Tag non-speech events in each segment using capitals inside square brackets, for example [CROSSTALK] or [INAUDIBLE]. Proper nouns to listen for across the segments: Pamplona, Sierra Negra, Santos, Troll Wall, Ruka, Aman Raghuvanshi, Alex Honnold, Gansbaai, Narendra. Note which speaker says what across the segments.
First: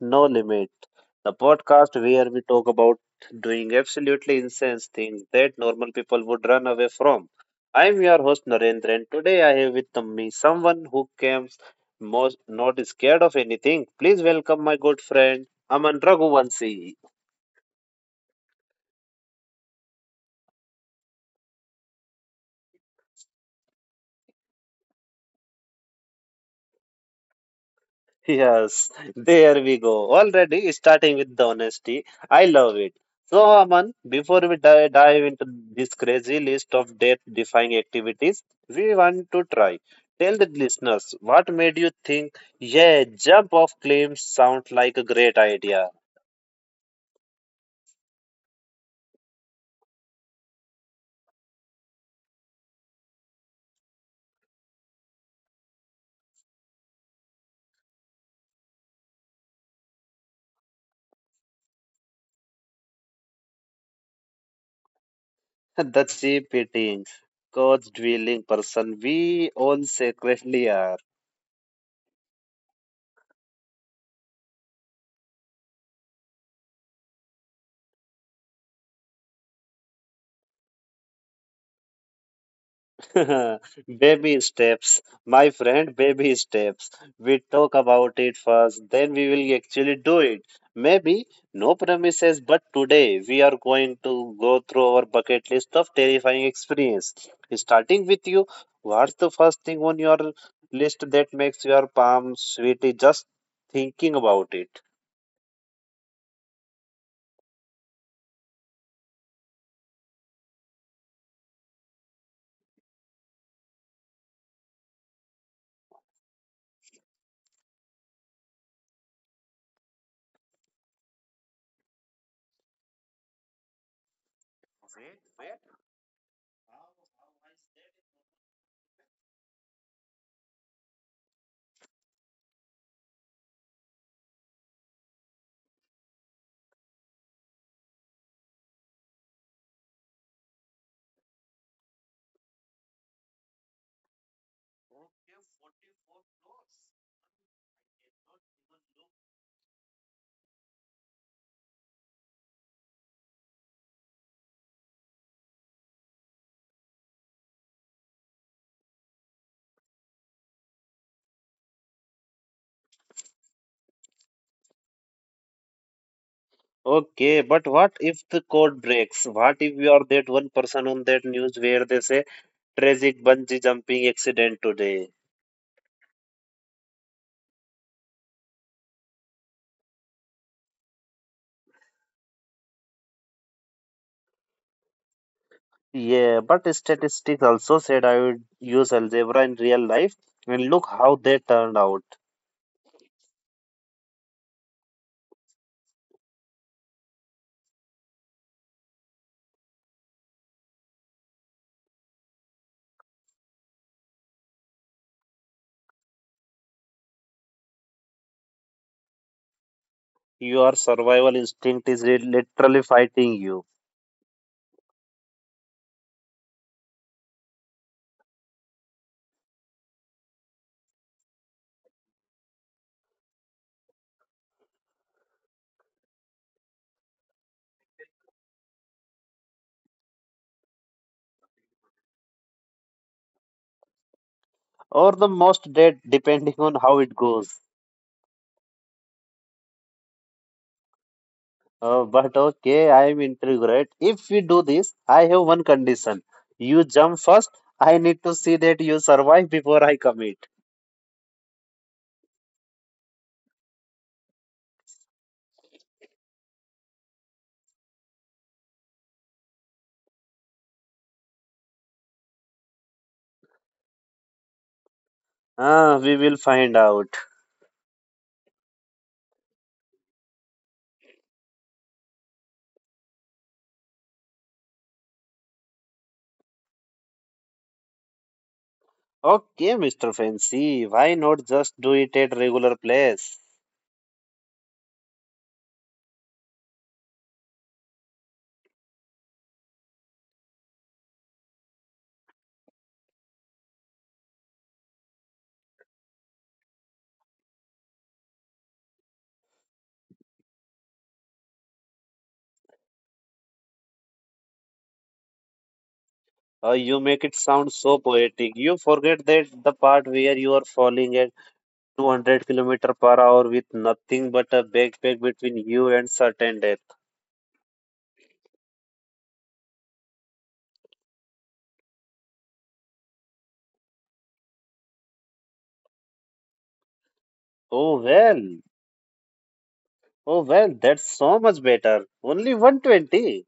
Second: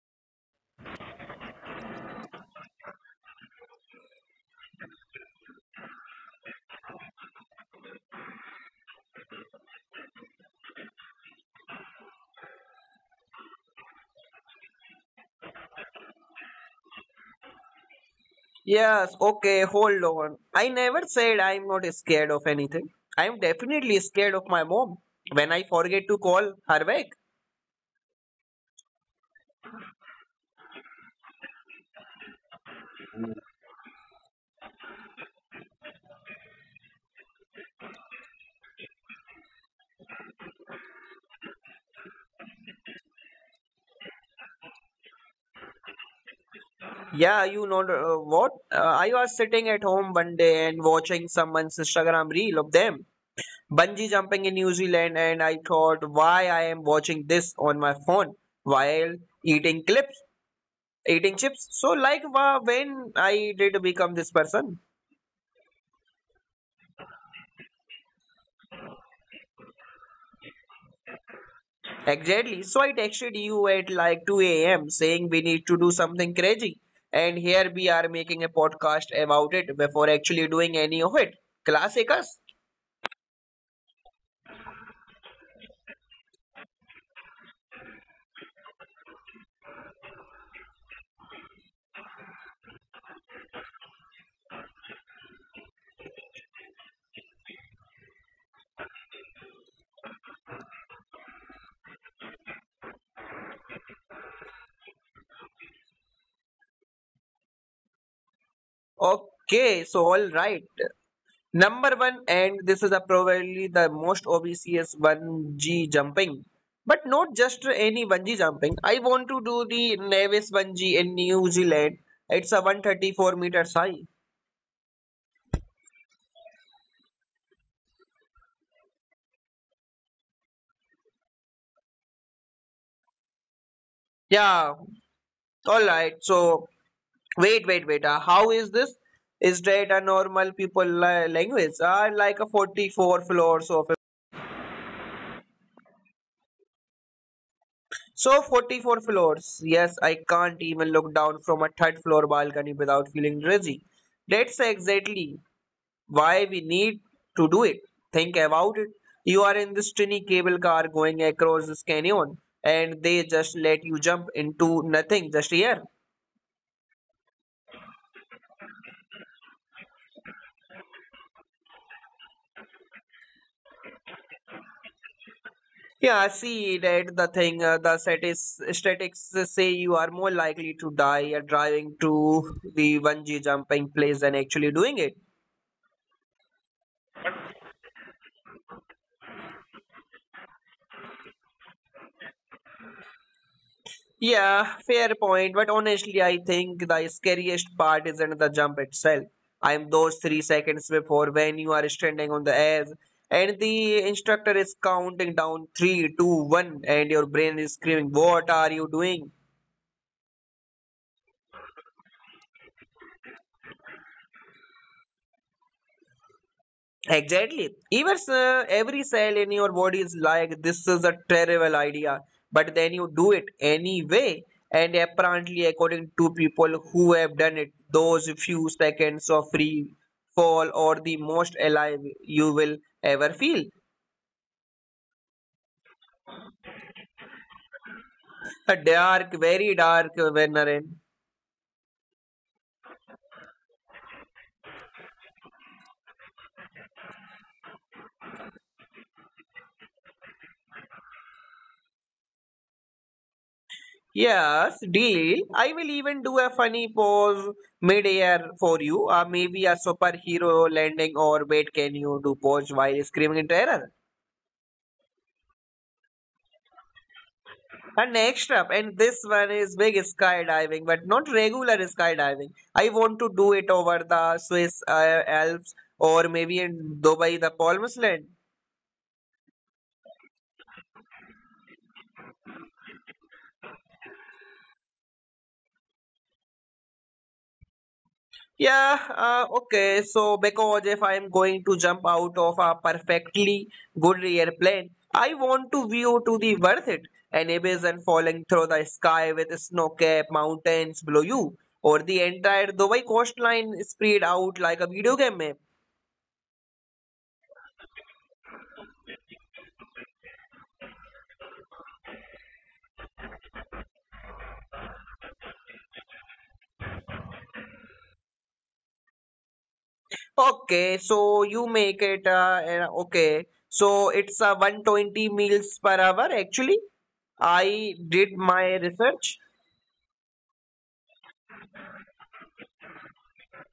Speaker 1: No Limit, the podcast where we talk about doing absolutely insane things that normal people would run away from. I'm your host Narendra, and today I have with me someone who came most not scared of anything. Please welcome my good friend Aman Raghuvanshi.
Speaker 2: Yes, okay, hold on. I never said I'm not scared of anything. I'm definitely scared of my mom when I forget to call her back.
Speaker 1: Yes, there we go. Already starting with the honesty. I love it. So, Aman, before we dive into this crazy list of death defying activities, we want to try. Tell the listeners what made you think, yeah, jump off claims sound like a great idea.
Speaker 2: Yeah, you know what? I was sitting at home one day and watching someone's Instagram reel of them bungee jumping in New Zealand, and I thought, why I am watching this on my phone while eating clips, eating chips. So, like, when I did become this person.
Speaker 1: [LAUGHS] The cheap eating, coach drilling person we all secretly are.
Speaker 2: Exactly. So I texted you at like 2 a.m. saying we need to do something crazy. And here we are making a podcast about it before actually doing any of it. Classic us.
Speaker 1: [LAUGHS] Baby steps, my friend, baby steps. We talk about it first, then we will actually do it. Maybe no promises, but today we are going to go through our bucket list of terrifying experience. Starting with you, what's the first thing on your list that makes your palm sweaty just thinking about it?
Speaker 2: Okay, so all right. Number one, and this is a probably the most obvious bungee jumping. But not just any bungee jumping. I want to do the Nevis bungee in New Zealand. It's a 134 meters high. Yeah, all right. So wait, wait, wait. How is this? Is that a normal people language? Like a 44 floors of a, so 44 floors. Yes, I can't even look down from a third floor balcony without feeling dizzy. That's exactly why we need to do it. Think about it. You are in this tiny cable car going across this canyon, and they just let you jump into nothing just here.
Speaker 1: Okay, but what if the code breaks? What if you are that one person on that news where they say tragic bungee jumping accident today?
Speaker 2: Yeah, I see that the thing, the statistics say you are more likely to die driving to the bungee jumping place than actually doing it.
Speaker 1: Yeah, but statistics also said I would use algebra in real life, and look how they turned out.
Speaker 2: Yeah, fair point. But honestly, I think the scariest part isn't the jump itself. I'm those 3 seconds before when you are standing on the edge and the instructor is counting down three, two, one, and your brain is screaming, "What are you doing?"
Speaker 1: Your survival instinct is literally fighting you,
Speaker 2: Exactly. Even every cell in your body is like, this is a terrible idea. But then you do it anyway. And apparently, according to people who have done it, those few seconds of free fall are the most alive you will ever feel.
Speaker 1: or the most dead, depending on how it goes.
Speaker 2: A dark, very dark, Venerin.
Speaker 1: But okay, I am intrigued, right? If we do this, I have one condition. You jump first. I need to see that you survive before I commit.
Speaker 2: Yes, deal. I will even do a funny pose mid-air for you, or maybe a superhero landing, or wait, can you do pose while screaming in terror?
Speaker 1: Ah, we will find out.
Speaker 2: And next up, and this one is big skydiving, but not regular skydiving. I want to do it over the Swiss Alps, or maybe in Dubai, the Palm Island.
Speaker 1: Okay, Mr. Fancy, why not just do it at regular place?
Speaker 2: Yeah, okay. So, because if I'm going to jump out of a perfectly good airplane, I want to view to the worth it. An and falling through the sky with snow capped mountains below you, or the entire Dubai coastline spread out like a video game map.
Speaker 1: You make it sound so poetic. You forget that the part where you are falling at 200 kilometer per hour with nothing but a backpack between you and certain death.
Speaker 2: Okay, so you make it okay. So it's 120 meals per hour. Actually, I
Speaker 1: Oh
Speaker 2: did my
Speaker 1: well,
Speaker 2: research.
Speaker 1: oh well, that's so much better. Only 120.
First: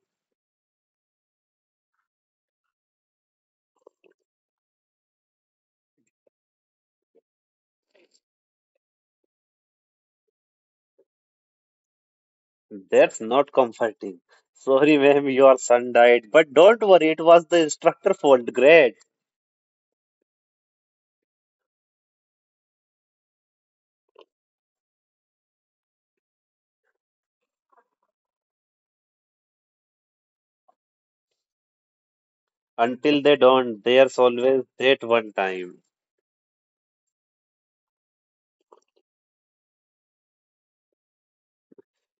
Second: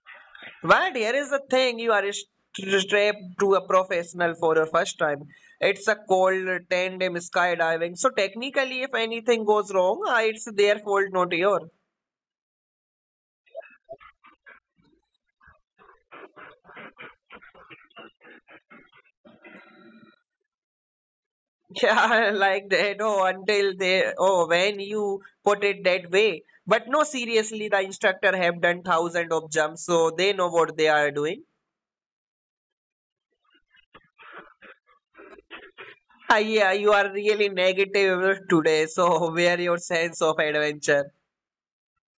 Speaker 2: But here is the thing, you are strapped to a professional for the first time. It's a cold tandem skydiving. So technically, if anything goes wrong, it's their fault, not yours.
Speaker 1: That's not comforting. Sorry, ma'am, your son died, but don't worry, it was the instructor fault. Great.
Speaker 2: Yeah, [LAUGHS] like that. Oh, until they, oh, when you put it that way. But no, seriously, the instructor have done thousand of jumps, so they know what they are doing. [LAUGHS]
Speaker 1: Until they don't, there's always that one time.
Speaker 2: Ah, yeah, you are really negative today, so [LAUGHS] where your sense of adventure?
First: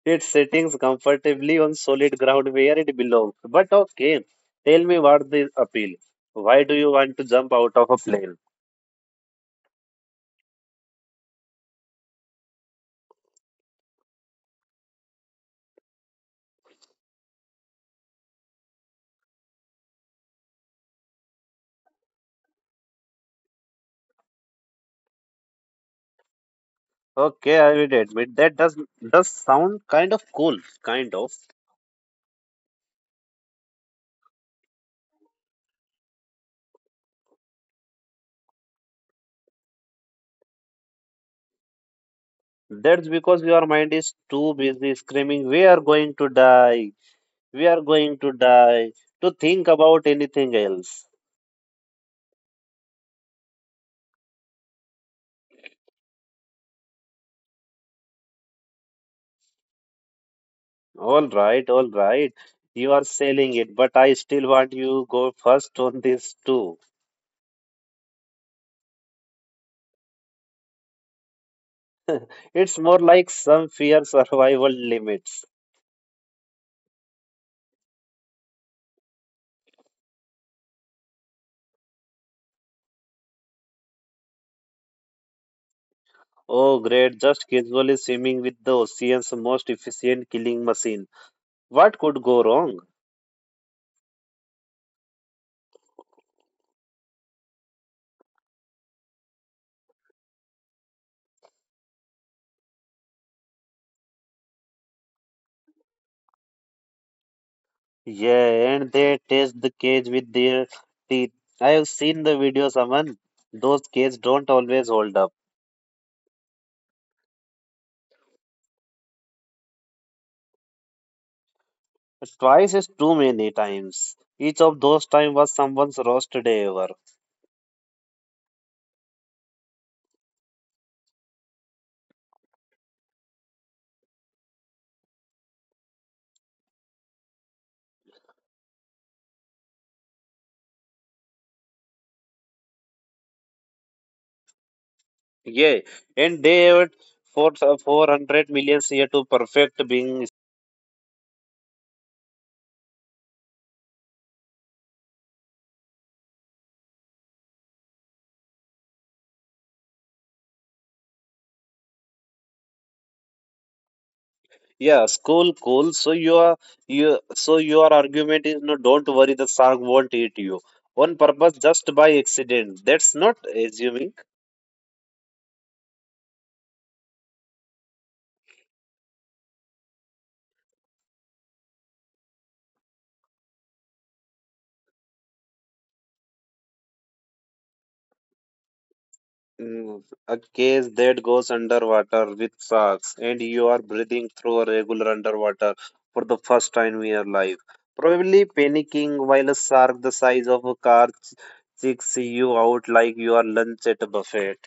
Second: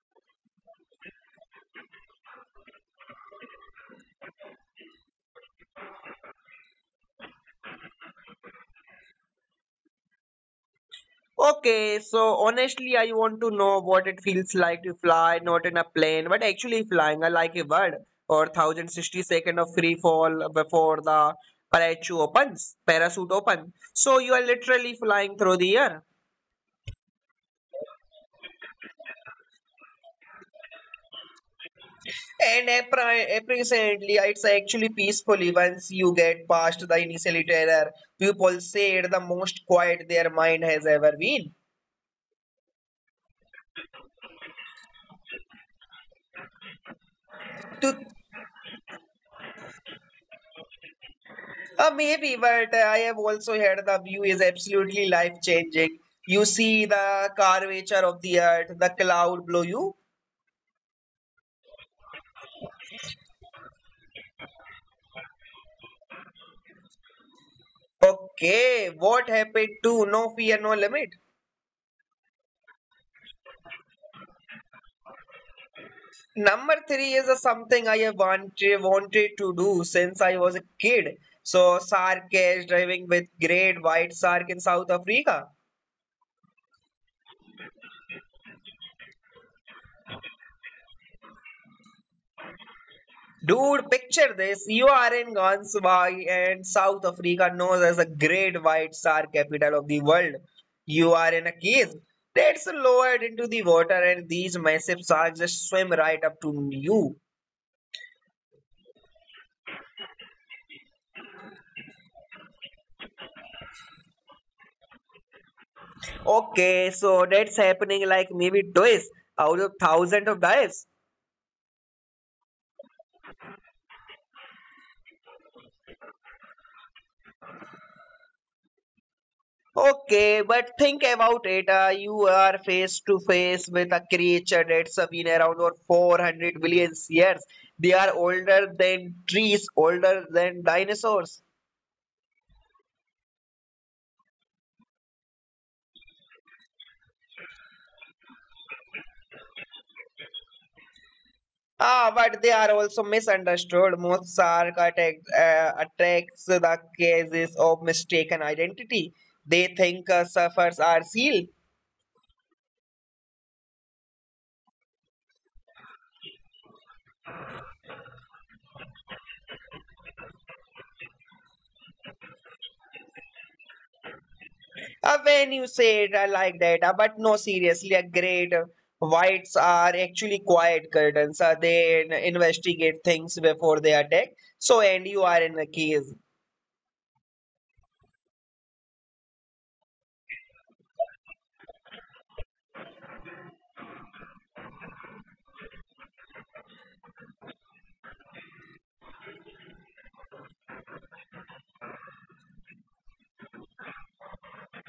Speaker 1: It's sitting comfortably on solid ground where it belongs. But okay, tell me what the appeal. Why do you want to jump out of a plane?
Speaker 2: Okay, so honestly, I want to know what it feels like to fly, not in a plane, but actually flying, I like a bird, or 1060 second of free fall before the parachute open. So you are literally flying through the air.
Speaker 1: Okay, I will admit that does sound kind of cool, kind of.
Speaker 2: And apparently, it's actually peacefully once you get past the initial terror. People say it's the most quiet their mind has ever been.
Speaker 1: That's because your mind is too busy screaming, "We are going to die! We are
Speaker 2: To,
Speaker 1: going to die!" to think about anything else.
Speaker 2: maybe, but I have also heard the view is absolutely life changing. You see the curvature of the earth, the cloud below you.
Speaker 1: All right, all right. You are selling it, but I still want you go first on this too.
Speaker 2: Okay, what happened to no fear, no limit?
Speaker 1: It's more like some fear survival limits.
Speaker 2: Number three is a something I have wanted to do since I was a kid. So shark is driving with great white shark in South Africa.
Speaker 1: Oh, great, just casually swimming with the ocean's most efficient killing machine. What could go wrong?
Speaker 2: Dude, picture this. You are in Ganswai and South Africa known as a great white shark capital of the world. You are in a cage that's lowered into the water and these massive sharks just swim right up to you.
Speaker 1: Yeah, and they test the cage with their teeth. I have seen the videos, Aman. Those cages don't always hold up.
Speaker 2: Okay, so that's happening like maybe twice out of thousands of dives.
Speaker 1: Twice is too many times. Each of those times was someone's roast day.
Speaker 2: Okay, but think about it. You are face to face with a creature that's been around for 400 billion years. They are older than trees, older than dinosaurs.
Speaker 1: Yeah, and they would for 400 million year to perfect being.
Speaker 2: Ah, but they are also misunderstood. Most shark attacks the cases of mistaken identity. They think suffers are seal.
Speaker 1: Yeah, cool, cool. So you are you. So your argument is no. Don't worry, the shark won't eat you on purpose, just by accident. That's not assuming
Speaker 2: When you say it like that, but no, seriously, a great whites are actually quiet curtains. They investigate things before they attack. So, and you are in the case.
Speaker 1: mm, a case that goes underwater with sharks, and you are breathing through a regular underwater for the first time in your life. Probably panicking while a shark the size of a car chicks you out like you are lunch at a buffet.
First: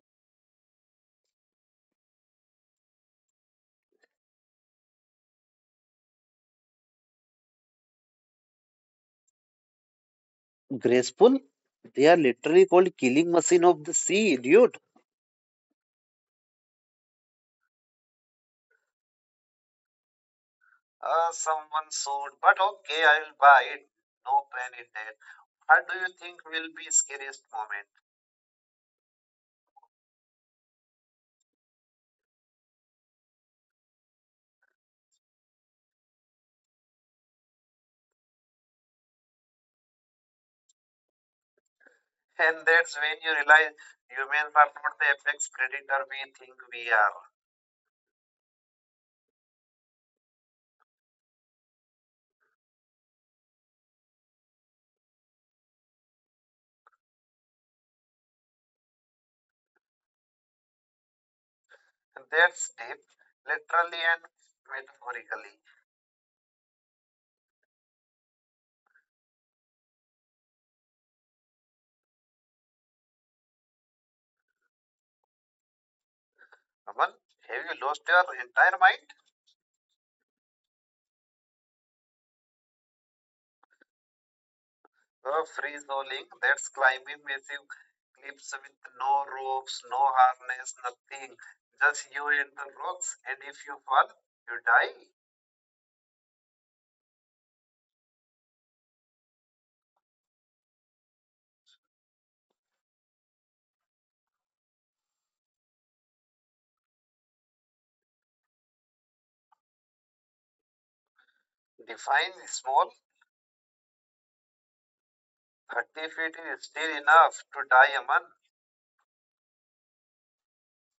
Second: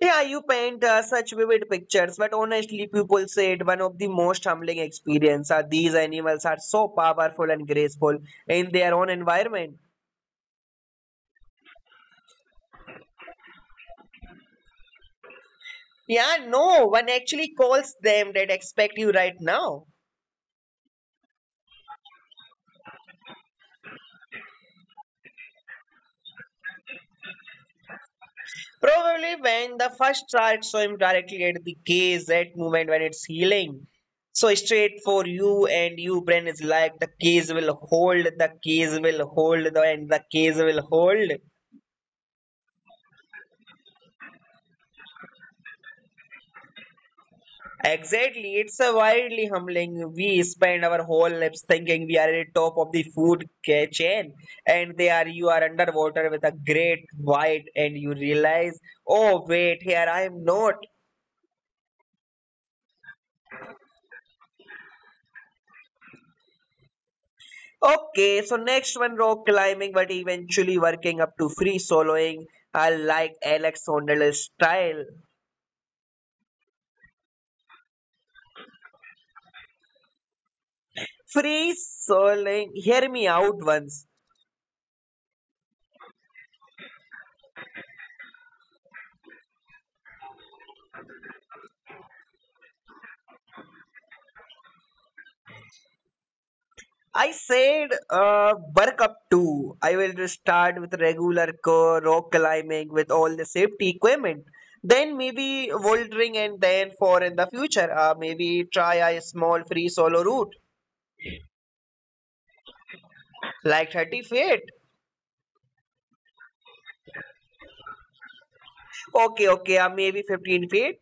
Speaker 2: Yeah, you paint such vivid pictures, but honestly, people say it one of the most humbling experience. These animals are so powerful and graceful in their own environment.
Speaker 1: Graceful? They are literally called killing machine of the sea, dude.
Speaker 2: Yeah, no one actually calls them that expect you right now.
Speaker 1: Someone sold, but okay, I'll buy it. No pain in that. What do you think will be scariest moment?
Speaker 2: Probably when the first chart saw him directly at the KZ movement when it's healing. So straight for you and you brain is like the case will hold, the case will hold, the and the case will hold.
Speaker 1: And that's when you realize humans are not the apex predator we think we are.
Speaker 2: Exactly, it's a wildly humbling. We spend our whole lives thinking we are at the top of the food chain, and they are you are underwater with a great white, and you realize, oh wait, here I am not.
Speaker 1: That's deep, literally and metaphorically.
Speaker 2: Okay, so next one rock climbing, but eventually working up to free soloing. I like Alex Honnold's style.
Speaker 1: Aman, have you lost your entire mind?
Speaker 2: Free soloing, hear me out once.
Speaker 1: Free rolling, that's climbing massive cliffs with no ropes, no harness, nothing. Just you and the rocks, and if you fall, you die.
Speaker 2: I said work up to. I will just start with regular core rock climbing with all the safety equipment. Then maybe voltering and then for in the future, maybe try a small free solo route
Speaker 1: Define small,
Speaker 2: like 30 feet.
Speaker 1: 30 feet is still enough to die a man.
Speaker 2: Okay, okay, maybe 15 feet.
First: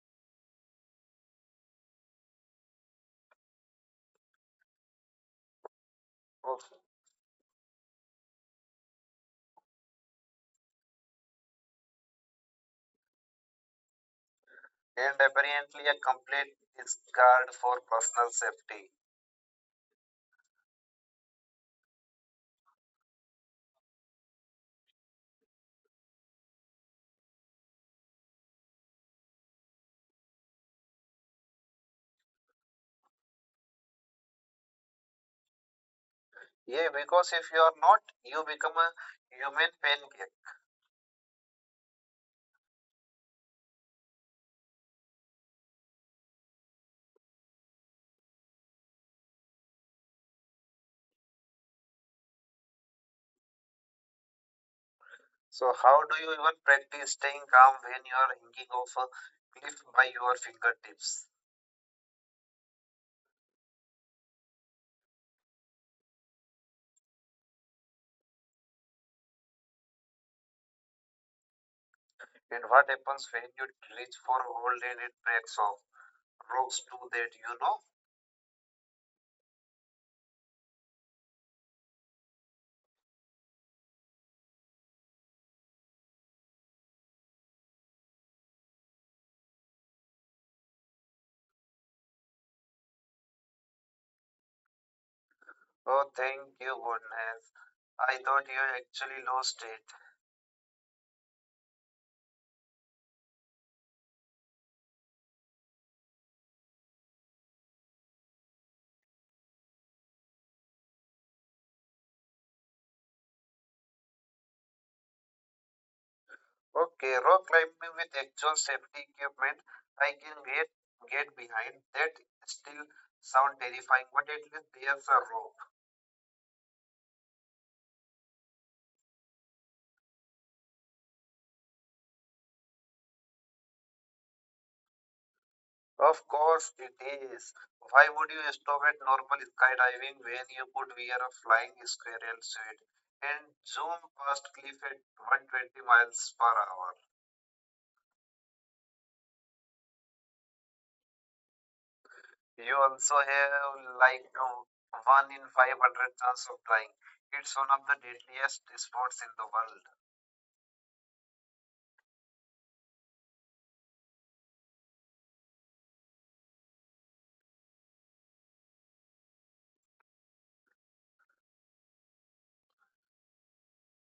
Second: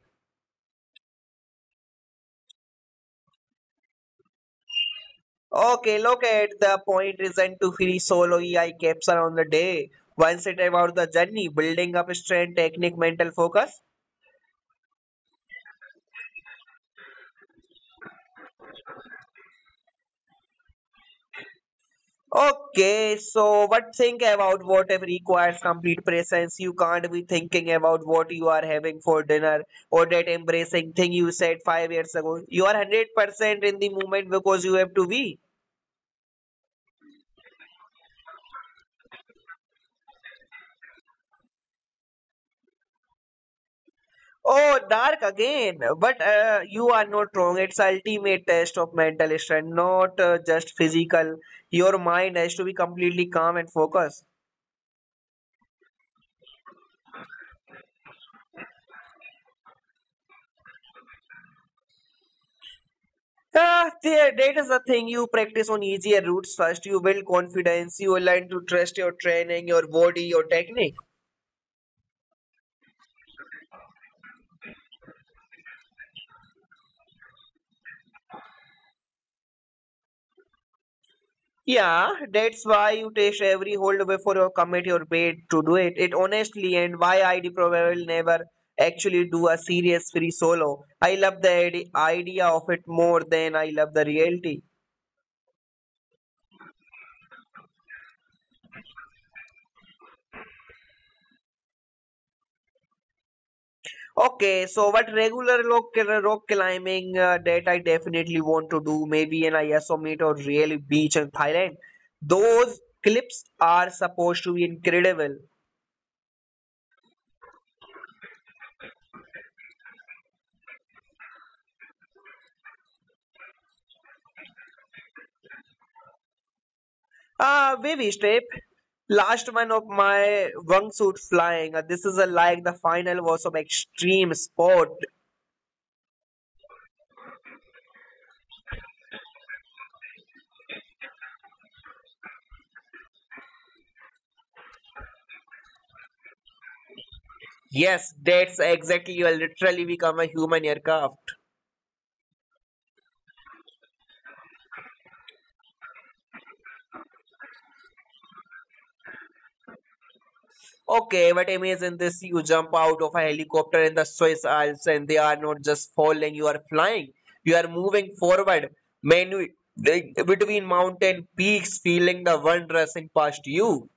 Speaker 2: Okay, look at the point isn't to free solo EI capture on the day. Once it about the journey, building up strength, technique, mental focus.
Speaker 1: And apparently a complete discard for personal safety.
Speaker 2: Okay, so what think about whatever requires complete presence? You can't be thinking about what you are having for dinner or that embracing thing you said 5 years ago. You are 100% in the moment because you have to be.
Speaker 1: Yeah, because if you are not, you become a human pancake.
Speaker 2: Oh, dark again. But you are not wrong. It's ultimate test of mental strength, not just physical. Your mind has to be completely calm and focused.
Speaker 1: So how do you even practice staying calm when you are hanging off a cliff by your fingertips?
Speaker 2: Ah, there, that is the thing. You practice on easier routes first. You build confidence. You learn to trust your training, your body, your technique.
Speaker 1: And what happens when you reach for hold and it breaks off? Rocks do that, you know.
Speaker 2: Yeah, that's why you test every hold before you commit your bait to do it. It honestly and why ID probably will never actually do a serious free solo. I love the idea of it more than I love the reality.
Speaker 1: Oh, thank you, goodness. I thought you actually lost it.
Speaker 2: Okay, so what regular rock climbing that I definitely want to do, maybe an Ayasomet or really beach in Thailand. Those clips are supposed to be incredible.
Speaker 1: Okay, rock climbing with actual safety equipment, I can get behind. That still sound terrifying, but at least there's a rope.
Speaker 2: Baby strip. Last one of my wingsuit flying. This is a, like the final was of extreme sport.
Speaker 1: Of course it is. Why would you stop at normal skydiving when you could wear a flying squirrel suit and zoom past cliff at 120 miles per hour?
Speaker 2: Yes, that's exactly. You literally become a human aircraft.
Speaker 1: You also have like um, one in 500 chance of dying. It's one of the deadliest sports in the world.
Speaker 2: Okay, but imagine this: you jump out of a helicopter in the Swiss Alps, and they are not just falling. You are flying. You are moving forward, menu like, between mountain peaks, feeling the wind rushing past you.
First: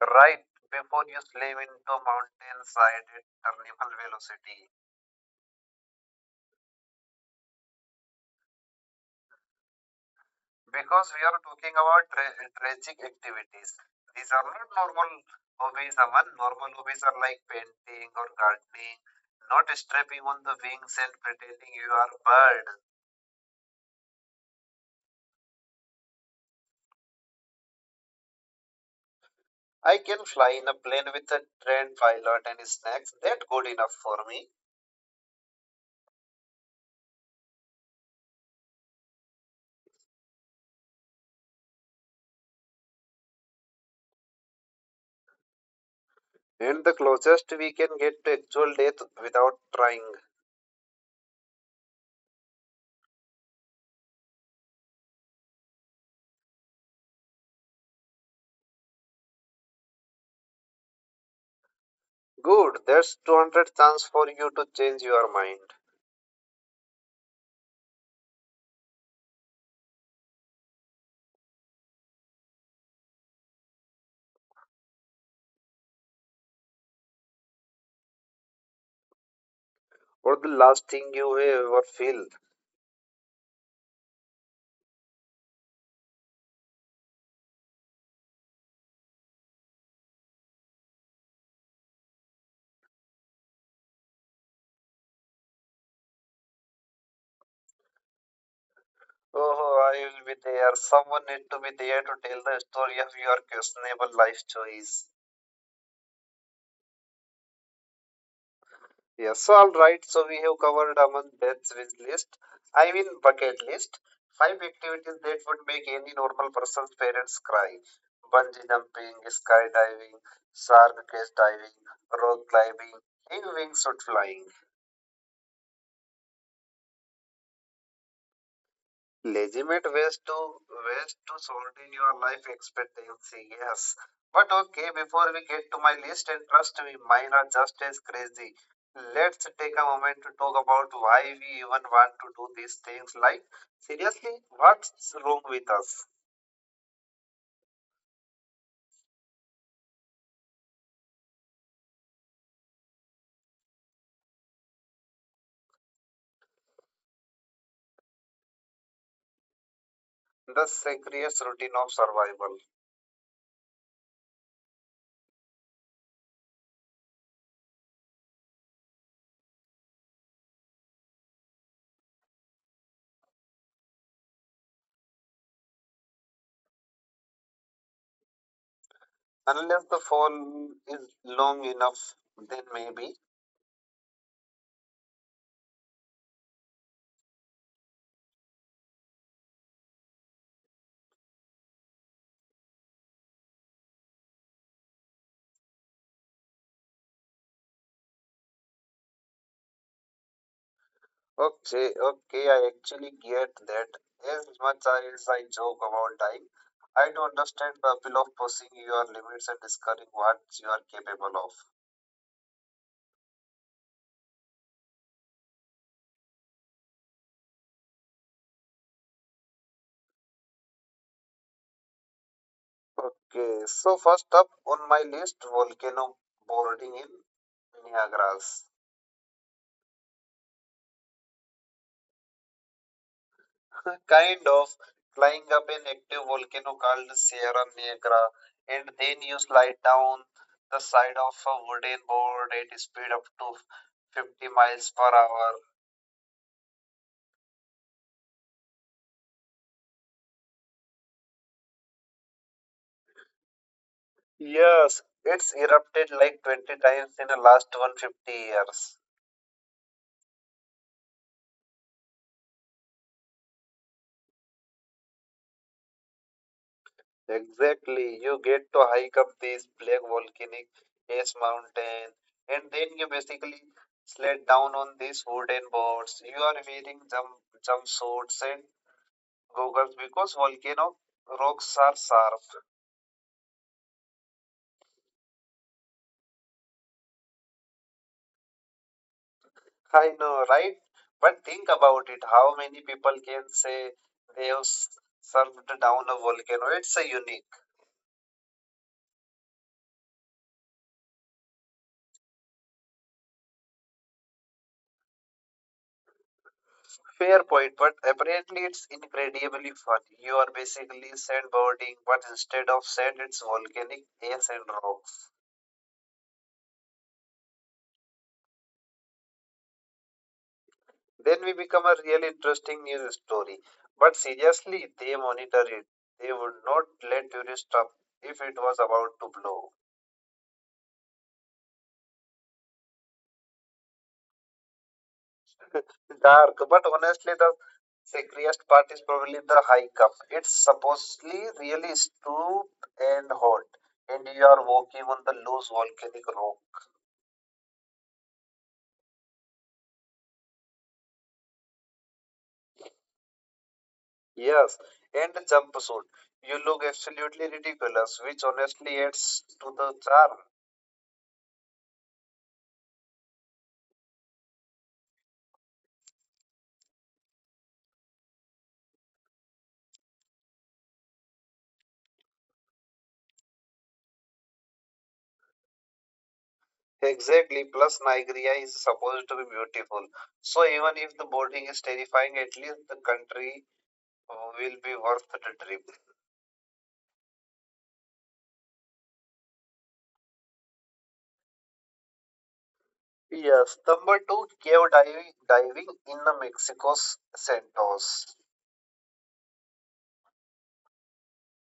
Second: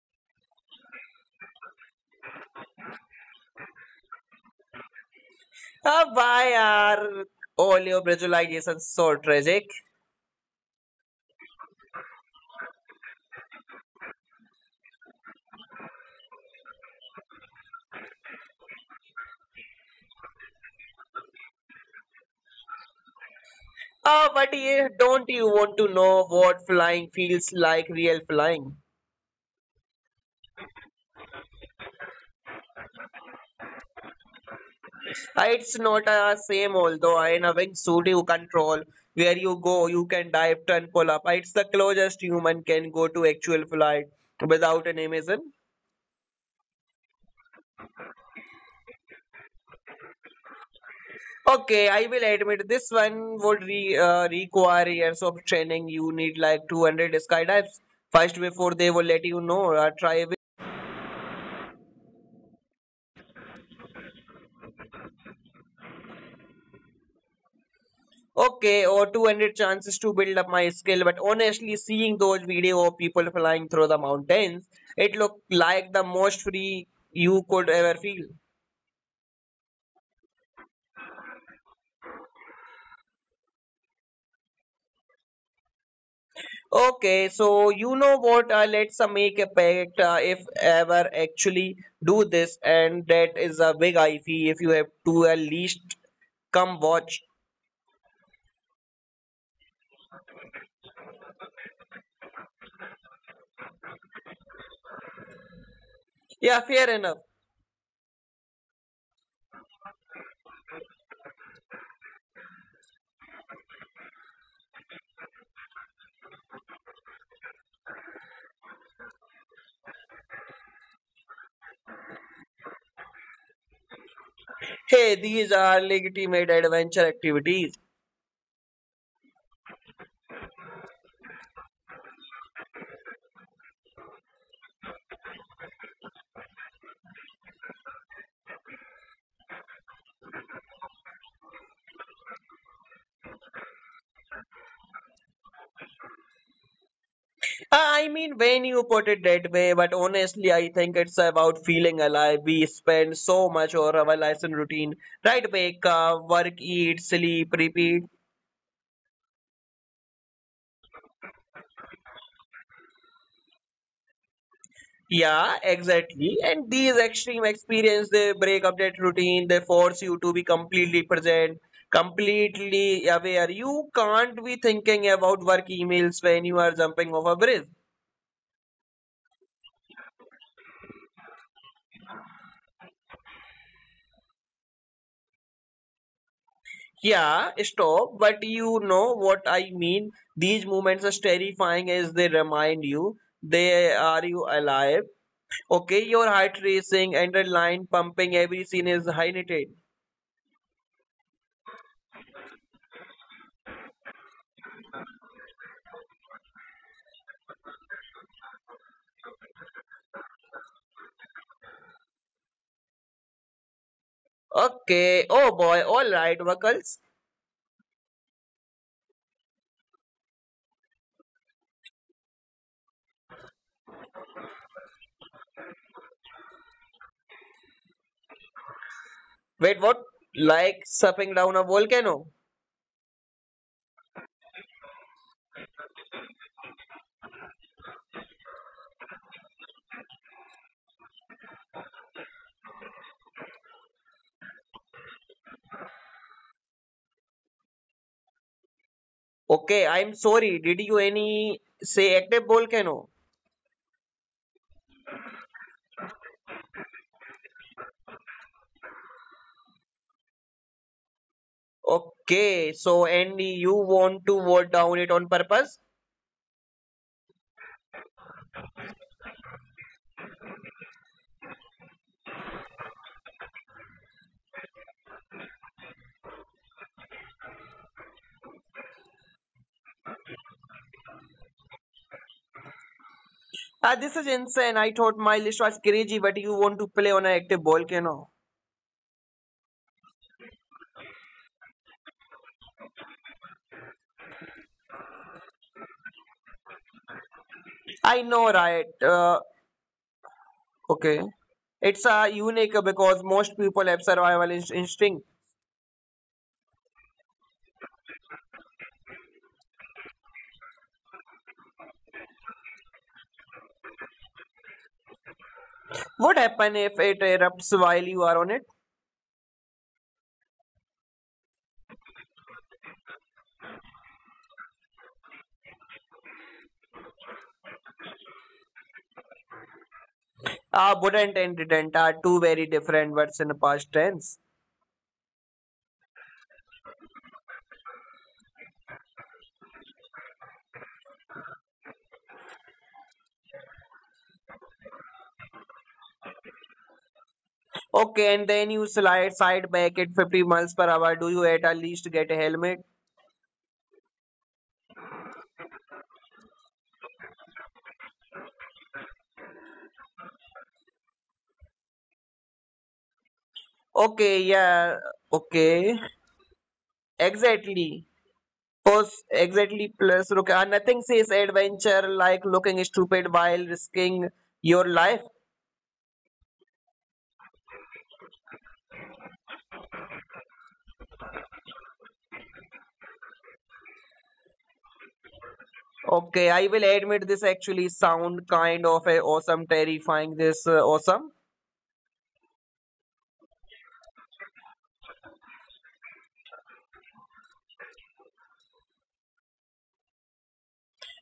Speaker 1: Right before you slam into mountainside at terminal velocity.
Speaker 2: Ah, why are all your visualizations so tragic?
Speaker 1: Because we are talking about tragic activities. These are not normal hobbies, Aman. Normal hobbies are like painting or gardening, not strapping on the wings and pretending you are a bird.
Speaker 2: Ah, but yeah, don't you want to know what flying feels like, real flying?
Speaker 1: I can fly in a plane with a trained pilot and snacks. That's good enough for me.
Speaker 2: Ah, it's not same although in a wingsuit you control where you go, you can dive, turn, pull up. Ah, it's the closest human can go to actual flight without an Amazon.
Speaker 1: And the closest we can get to actual death without trying.
Speaker 2: Okay, I will admit this one would require years of training. You need like 200 skydives first before they will let you know. Try.
Speaker 1: Good, that's 200 chance for you to change your mind.
Speaker 2: Okay, or 200 chances to build up my skill, but honestly, seeing those video of people flying through the mountains, it looked like the most free you could ever feel.
Speaker 1: Or the last thing you will ever feel.
Speaker 2: Okay, so you know what? Let's make a pact, if ever actually do this, and that is a big fee if you have to at least come watch.
Speaker 1: Oh, I will be there. Someone need to be there to tell the story of your questionable life choice.
Speaker 2: Yeah, fair enough.
Speaker 1: Yes, so all right. So we have covered among Ben's wish list. I mean bucket list. Five activities that would make any normal person's parents cry: bungee jumping, skydiving, shark cage diving, rock climbing, and wingsuit flying.
Speaker 2: Hey, these are legitimate adventure activities.
Speaker 1: Legitimate ways to solving your life expectancy, yes, but okay, before we get to my list, and trust me, mine are just as crazy, let's take a moment to talk about why we even want to do these things. Like, seriously, what's wrong with us?
Speaker 2: I mean, when you put it that way, but honestly, I think it's about feeling alive. We spend so much of our lives in routine, right? Wake up, work, eat, sleep, repeat.
Speaker 1: The serious routine of survival
Speaker 2: Yeah, exactly. And these extreme experience, they break up that routine. They force you to be completely present, completely aware. You can't be thinking about work emails when you are jumping off a bridge.
Speaker 1: unless the fall is long enough, then maybe.
Speaker 2: Yeah, stop. But you know what I mean. These moments are terrifying as they remind you. They are you alive? Okay, your heart racing, adrenaline pumping. Every scene is heightened.
Speaker 1: Okay, okay, I actually get that. As much as I joke about time, I do understand the appeal of pushing your limits and discovering what you are capable of.
Speaker 2: Okay. Oh boy. All right, Buckles.
Speaker 1: Okay, so first up on my list, volcano boarding in Niagara's.
Speaker 2: Wait, what? Like surfing down a volcano?
Speaker 1: [LAUGHS] Kind of flying up an active volcano called Sierra Negra, and then you slide down the side of a wooden board at a speed up to 50 miles per hour.
Speaker 2: Okay, I'm sorry. Did you any say active volcano?
Speaker 1: Yes, it's erupted like 20 times in the last 150 years.
Speaker 2: Okay. So, Andy, you want to vote down it on purpose?
Speaker 1: Exactly. You get to hike up these black volcanic ash mountain and then you basically sled down on these wooden boards. You are wearing jumpsuits and goggles because volcano rocks are sharp.
Speaker 2: Ah, this is insane. I thought Miles was crazy, but you want to play on an active volcano.
Speaker 1: I know, right? But think about it. How many people can say they have surfed down a volcano? It's a unique.
Speaker 2: I know, right? Okay. It's unique because most people have survival instinct.
Speaker 1: Fair point, but apparently it's incredibly fun. You are basically sandboarding, but instead of sand, it's volcanic ice and rocks.
Speaker 2: What happens if it erupts while you are on it?
Speaker 1: Then we become a really interesting news story. But seriously, they monitor it. They would not let tourists up if it was about to blow.
Speaker 2: Wouldn't and didn't are two very different words in the past tense.
Speaker 1: Dark, but honestly, the scariest part is probably the hike up. It's supposedly really steep and hot, and you are walking on the loose volcanic rock.
Speaker 2: Okay, and then you slide side back at 50 miles per hour. Do you at least get a helmet?
Speaker 1: Yes, and the jumpsuit. You look absolutely ridiculous, which honestly adds to the charm.
Speaker 2: Okay, yeah, okay. Exactly. Course, exactly. Plus, Ruka, nothing says adventure like looking stupid while risking your life.
Speaker 1: Exactly, plus Nigeria is supposed to be beautiful. So even if the boarding is terrifying, at least the country will be worth the trip.
Speaker 2: Okay, I will admit this actually sound kind of a awesome, terrifying. This awesome.
Speaker 1: Yes, number two, cave diving in the Mexico's Santos.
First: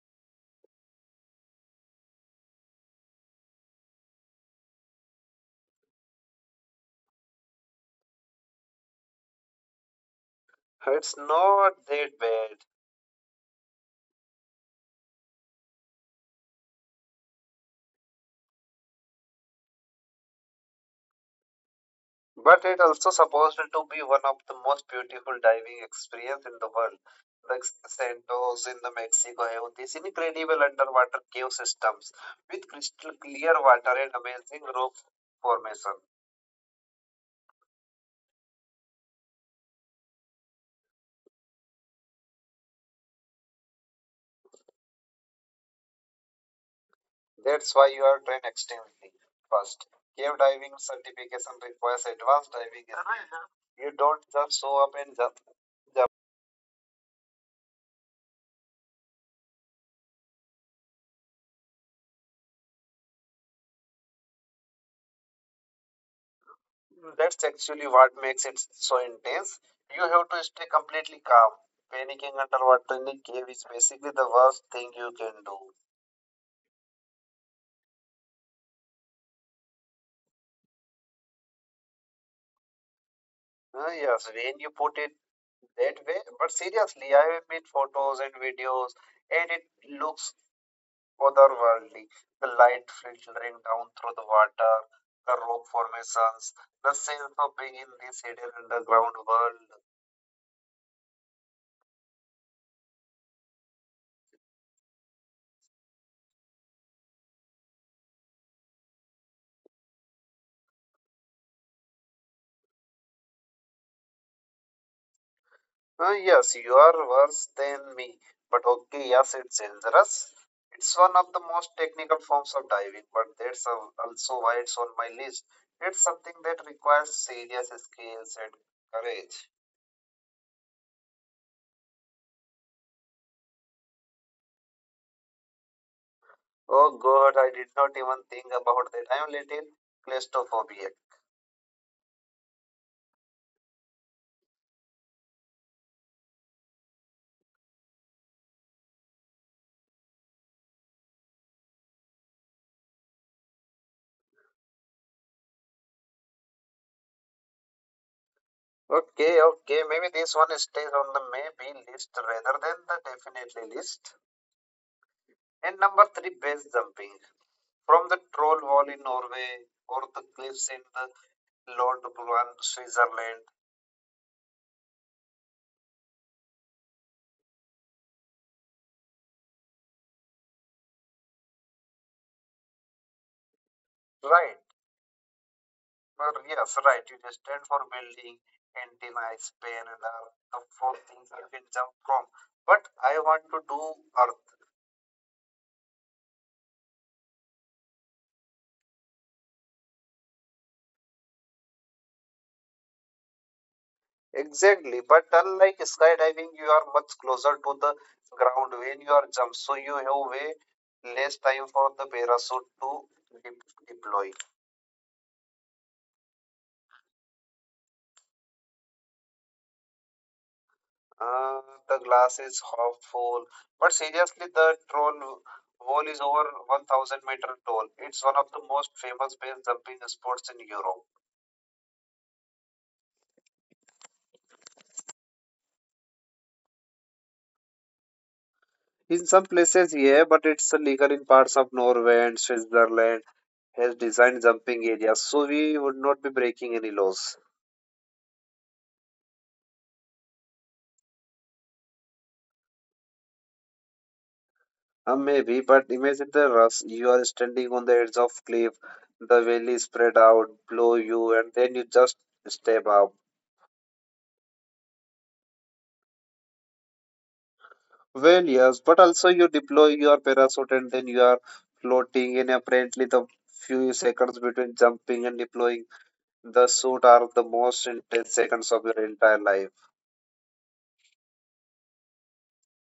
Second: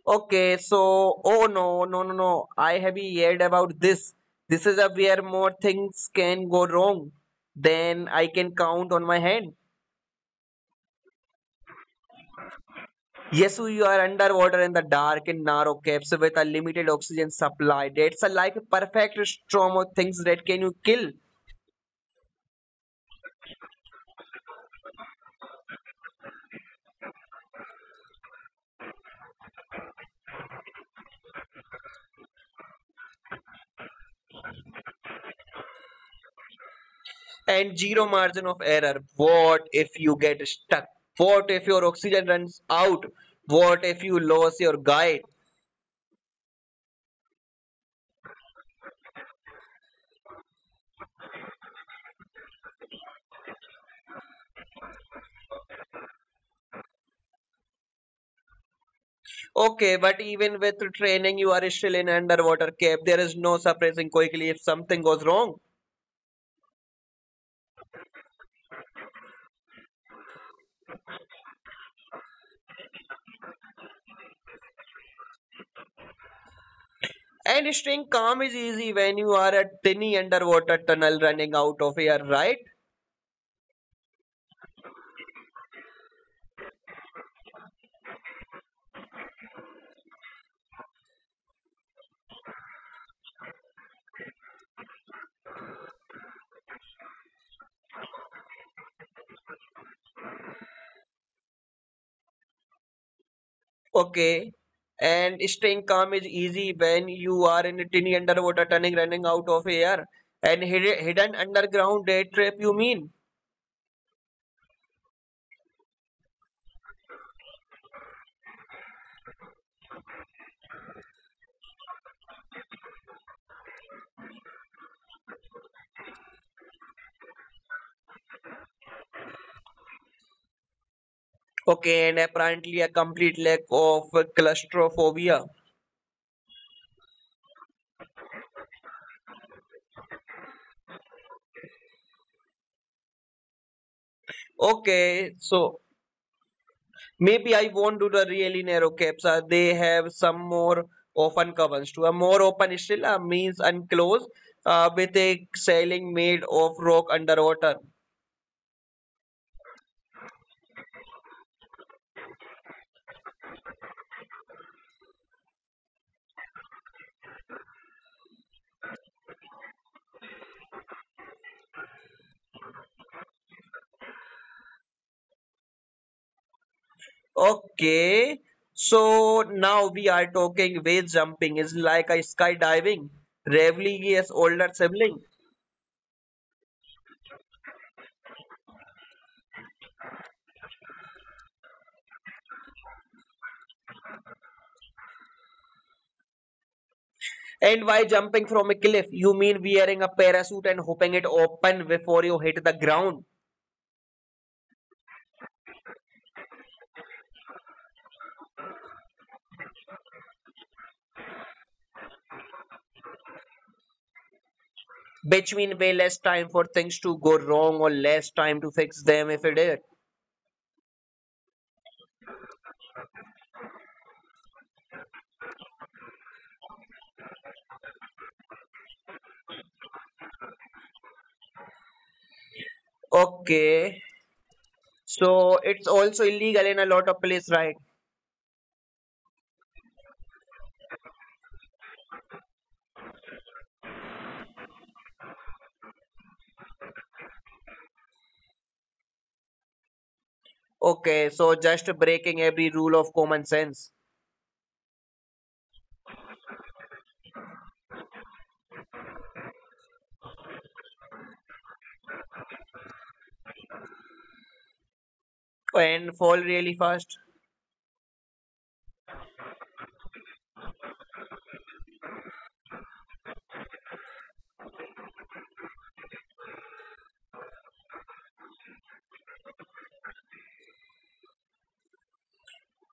Speaker 2: Okay, so oh no, no, no, no. I have heard about this. This is a where more things can go wrong than I can count on my hand.
Speaker 1: It's not that bad.
Speaker 2: Yes, you are underwater in the dark and narrow caves with a limited oxygen supply. That's a like a perfect storm of things that can you kill
Speaker 1: But it also supposed to be one of the most beautiful diving experience in the world. The Santos in the Mexico have these incredible underwater cave systems with crystal clear water and amazing rock formation.
Speaker 2: and zero margin of error. What if you get stuck? What if your oxygen runs out? What if you lose your guide?
Speaker 1: That's why you are trained extensively. First, cave diving certification requires advanced diving skills. You don't just show up and jump.
Speaker 2: Okay, but even with training, you are still in underwater cave. There is no suppressing quickly if something goes wrong.
Speaker 1: That's actually what makes it so intense. You have to stay completely calm. Panicking under water in a cave is basically the worst thing you can do.
Speaker 2: And staying calm is easy when you are a tiny underwater tunnel running out of air, right?
Speaker 1: Yes, when you put it that way, but seriously, I have made photos and videos, and it looks otherworldly. The light filtering down through the water, the rock formations, the sense of being in this hidden underground world.
Speaker 2: Okay. And staying calm is easy when you are in a tiny underwater tunnel running out of air and hidden underground day trap, you mean?
Speaker 1: Yes, you are worse than me. But okay, yes, it's dangerous. It's one of the most technical forms of diving, but that's also why it's on my list. It's something that requires serious skills and courage.
Speaker 2: Okay, and apparently a complete lack of claustrophobia.
Speaker 1: Oh God, I did not even think about that. I'm little claustrophobic.
Speaker 2: Okay, so maybe I won't do the really narrow caps. They have some more open covers too. A more open still means unclosed with a ceiling made of rock underwater.
Speaker 1: Okay, okay, maybe this one stays on the maybe list rather than the definitely list. And number three, base jumping from the troll wall in Norway or the cliffs in the London, Switzerland.
Speaker 2: Okay, so now we are talking whale jumping is like a skydiving, Ravli's
Speaker 1: Right.
Speaker 2: older sibling.
Speaker 1: Well, yes, right. You just stand for building and deny Spain and all the four things you can jump from. But I want to do Earth.
Speaker 2: And why jumping from a cliff? You mean wearing a parachute and hoping it open before you hit the ground,
Speaker 1: Exactly. But unlike skydiving, you are much closer to the ground when you are jump. So you have way less time for the parachute to de- deploy.
Speaker 2: which mean way less time for things to go wrong or less time to fix them if it did.
Speaker 1: Uh, the glass is half full. But seriously, the troll wall is over 1,000 meter tall. It's one of the most famous base jumping sports in Europe.
Speaker 2: Okay, so it's also illegal in a lot of places, right?
Speaker 1: In some places, yeah, but it's illegal in parts of Norway and Switzerland has designed jumping areas, so we would not be breaking any laws.
Speaker 2: Okay, so just breaking every rule of common sense
Speaker 1: Maybe, but imagine the rush. You are standing on the edge of cliff, the valley spread out below you, and then you just step up.
Speaker 2: and fall really fast.
Speaker 1: Well, yes, but also you deploy your parachute and then you are floating in apparently the few seconds between jumping and deploying the suit are the most intense seconds of your entire life.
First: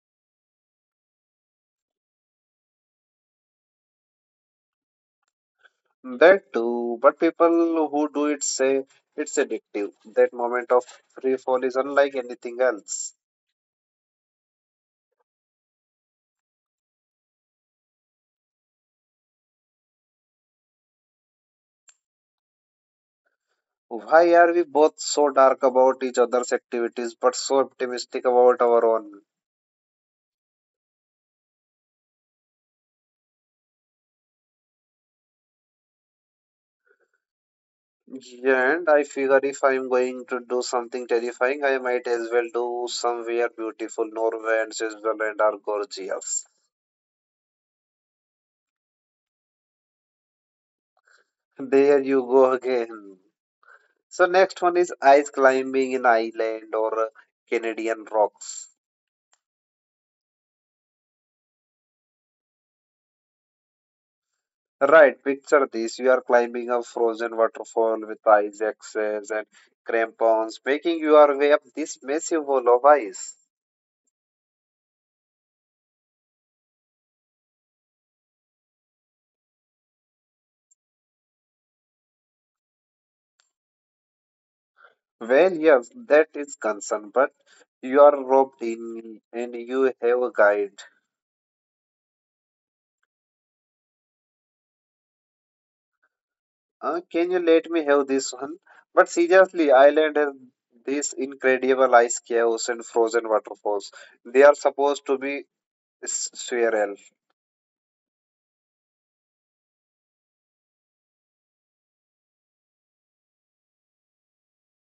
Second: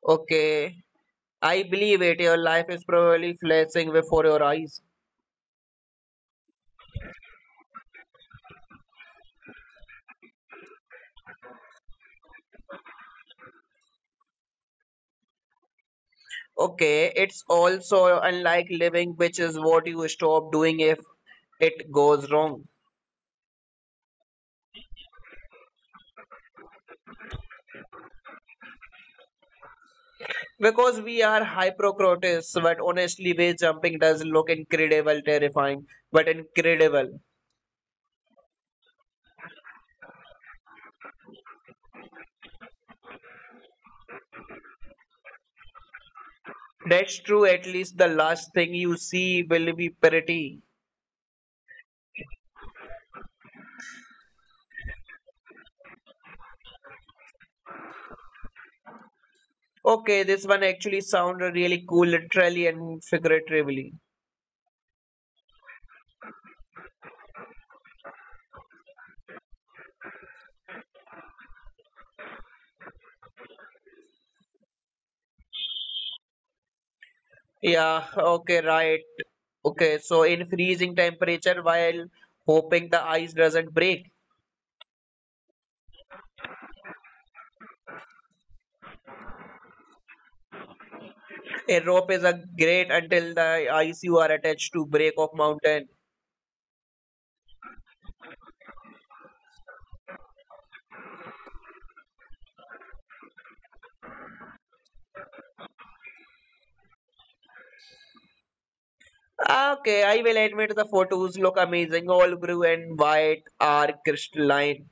Speaker 2: Okay. I believe it. Your life is probably flashing before your eyes.
Speaker 1: That too, but people who do it say it's addictive. That moment of free fall is unlike anything else.
Speaker 2: Okay, it's also unlike living, which is what you stop doing if it goes wrong.
Speaker 1: Why are we both so dark about each other's activities but so optimistic about our own?
Speaker 2: Because we are hypocrites, but honestly, base jumping does look incredible, terrifying, but incredible.
Speaker 1: Yeah, and I figure if I'm going to do something terrifying, I might as well do somewhere beautiful. Norway and Switzerland are gorgeous.
Speaker 2: That's true, at least the last thing you see will be pretty.
Speaker 1: [LAUGHS] There you go again. So next one is ice climbing in Iceland or Canadian rocks.
Speaker 2: Okay, this one actually sounded really cool, literally and figuratively.
Speaker 1: Right, picture this. You are climbing a frozen waterfall with ice axes and crampons, making your way up this massive wall of ice.
Speaker 2: Yeah, okay, right. Okay, so in freezing temperature while hoping the ice doesn't break.
Speaker 1: Well, yes, that is concern, but you are roped in and you have a guide.
Speaker 2: A rope is a great until the ice you are attached to break off mountain.
Speaker 1: Can you let me have this one? But seriously, Ireland has these incredible ice caves and frozen waterfalls. They are supposed to be surreal.
Speaker 2: Okay, I will admit the photos look amazing. All blue and white are crystalline.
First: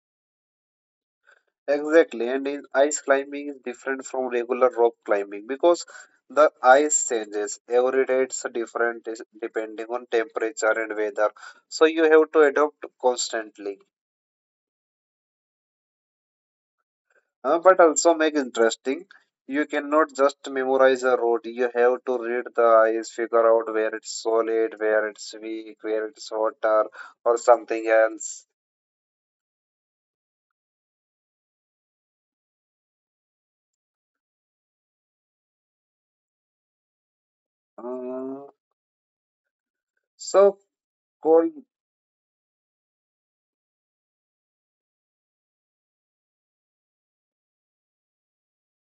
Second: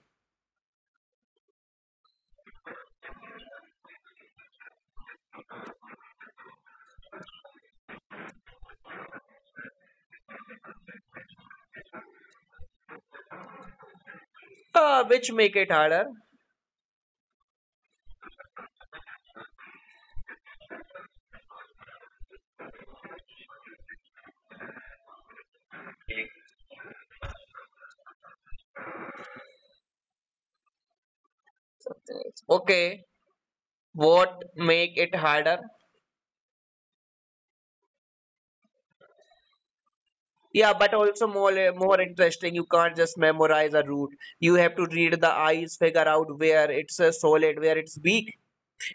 Speaker 1: Exactly, and in ice climbing is different from regular rope climbing because the ice changes every day. It's different depending on temperature and weather, so you have to adapt constantly.
Speaker 2: Which make it harder.
Speaker 1: But also make interesting. You cannot just memorize a road. You have to read the eyes, figure out where it's solid, where it's weak, where it's water, or something else.
Speaker 2: Okay, what make it harder?
Speaker 1: Mm, so
Speaker 2: Yeah, but also
Speaker 1: cold,
Speaker 2: more interesting. You can't just memorize a route. You have to read the eyes, figure out where it's a solid, where it's weak.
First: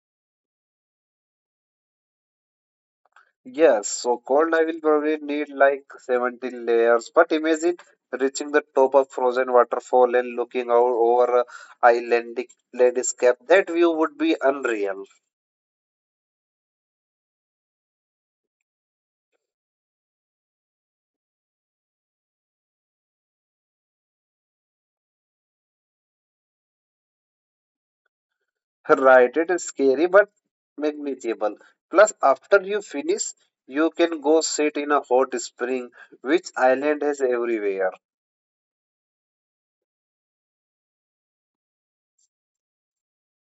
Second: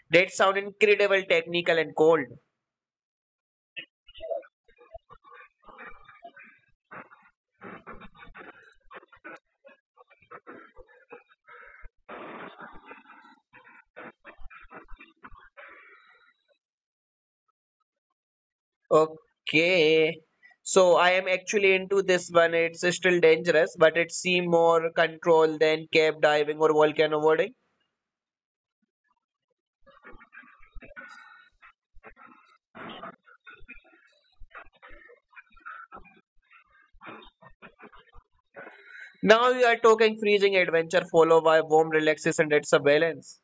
Speaker 2: That sound incredible, technical and cold.
Speaker 1: yes. So cold, I will probably need like 17 layers. But imagine reaching the top of frozen waterfall and looking out over a islandic landscape. That view would be unreal.
Speaker 2: Okay. So I am actually into this one. It's still dangerous, but it seems more control than cave diving or volcano boarding.
Speaker 1: Right, it is scary but manageable. Plus, after you finish, you can go sit in a hot spring, which island has everywhere.
Speaker 2: Now you are talking freezing adventure followed by warm relaxation. That's a balance.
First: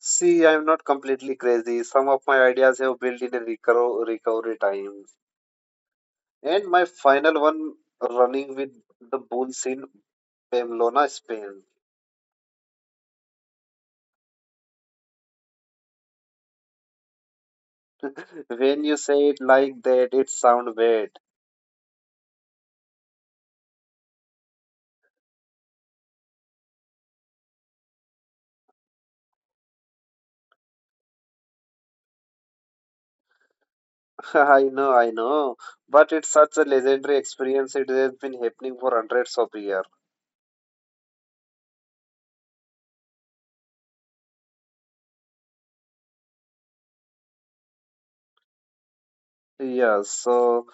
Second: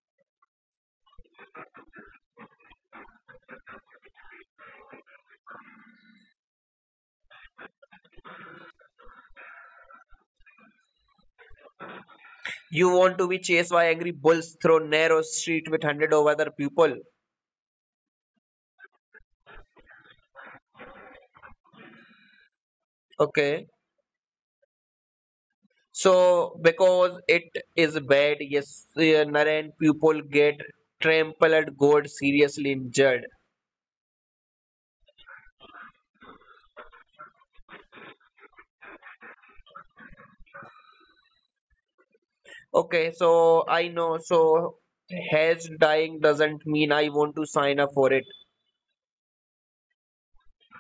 Speaker 1: See, I am not completely crazy. Some of my ideas have built in a recovery time. And my final one running with the bulls in Pamplona, Spain.
Speaker 2: You want to be chased by angry bulls through narrow street with hundred of other people.
Speaker 1: [LAUGHS] When you say it like that, it sounds bad.
Speaker 2: Okay. So because it is bad, yes, Naren people get trampled, got seriously injured.
Speaker 1: [LAUGHS] I know, I know. But it's such a legendary experience. It has been happening for hundreds of years.
Speaker 2: Okay, so I know. So has dying doesn't mean I want to sign up for it.
Speaker 1: Yeah, so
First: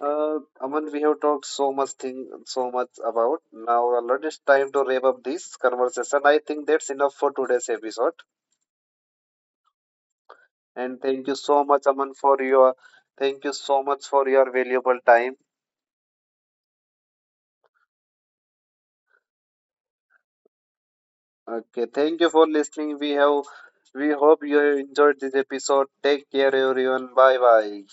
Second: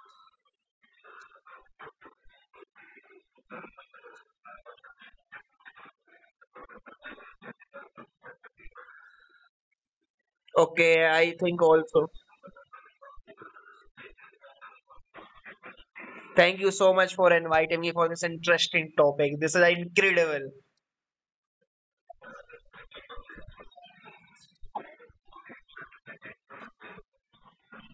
Speaker 1: Aman, we have talked so much thing, so much about. Now, Alon, it's time to wrap up this conversation. I think that's enough for today's episode. And
Speaker 2: Okay,
Speaker 1: thank
Speaker 2: I
Speaker 1: you
Speaker 2: think
Speaker 1: so much,
Speaker 2: also.
Speaker 1: Aman, for your thank you so much for your valuable time.
Speaker 2: Thank you so much for inviting me for this interesting topic. This is incredible.
Speaker 1: Okay, thank you for listening. We hope you enjoyed this episode. Take care, everyone. Bye bye.